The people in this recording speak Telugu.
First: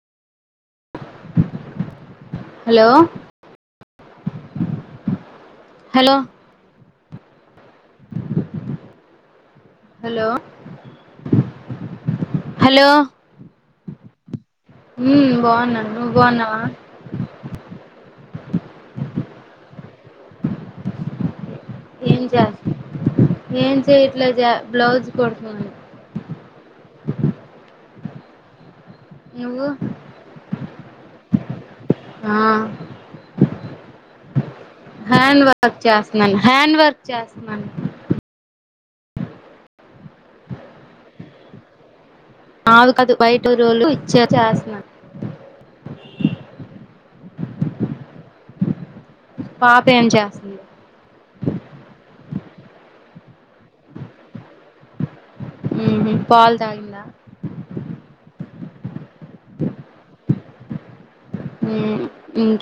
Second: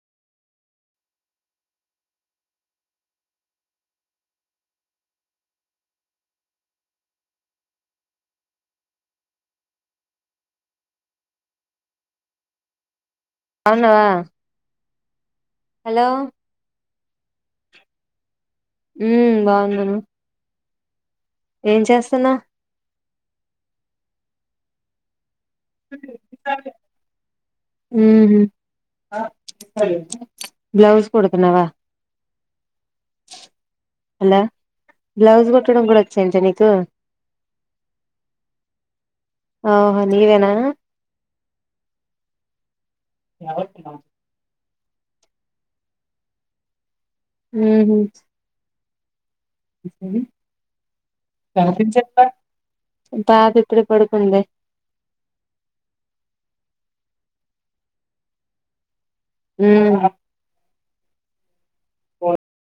హలో హలో హలో బాగుండవా హ్మ్ బాగున్నా నువ్వు బాగున్నవా ఉమ్ బాగుండాను ఏం చేస్తున్నా ఏం చేయట్లేద్ జ బ్లౌజ్ కొడ్ హు హుమ్ నువ్వు బ్లౌస్ కుడుతున్నవా ఆ హలో హ్యాండ్ బ్లౌజ్ వర్క్ కుట్టడం కూడా చేస్తున్నాను వచ్చాయించా నీకు హ్యాండ్ వర్క్ చేస్తున్నాను ఓహో నీవేనా ఆగు కాదు వైట్ రోలు వచ్ చేస్తున్న హు హ్మ్ పాప ఏం చేస్తుంది షాపింగ్ చెత్తా పాప్ ఇప్పుడే పడుకుంది హు హ్మ్ పాల్ తాగిందా హూ హా హ్మ్ ఇంక్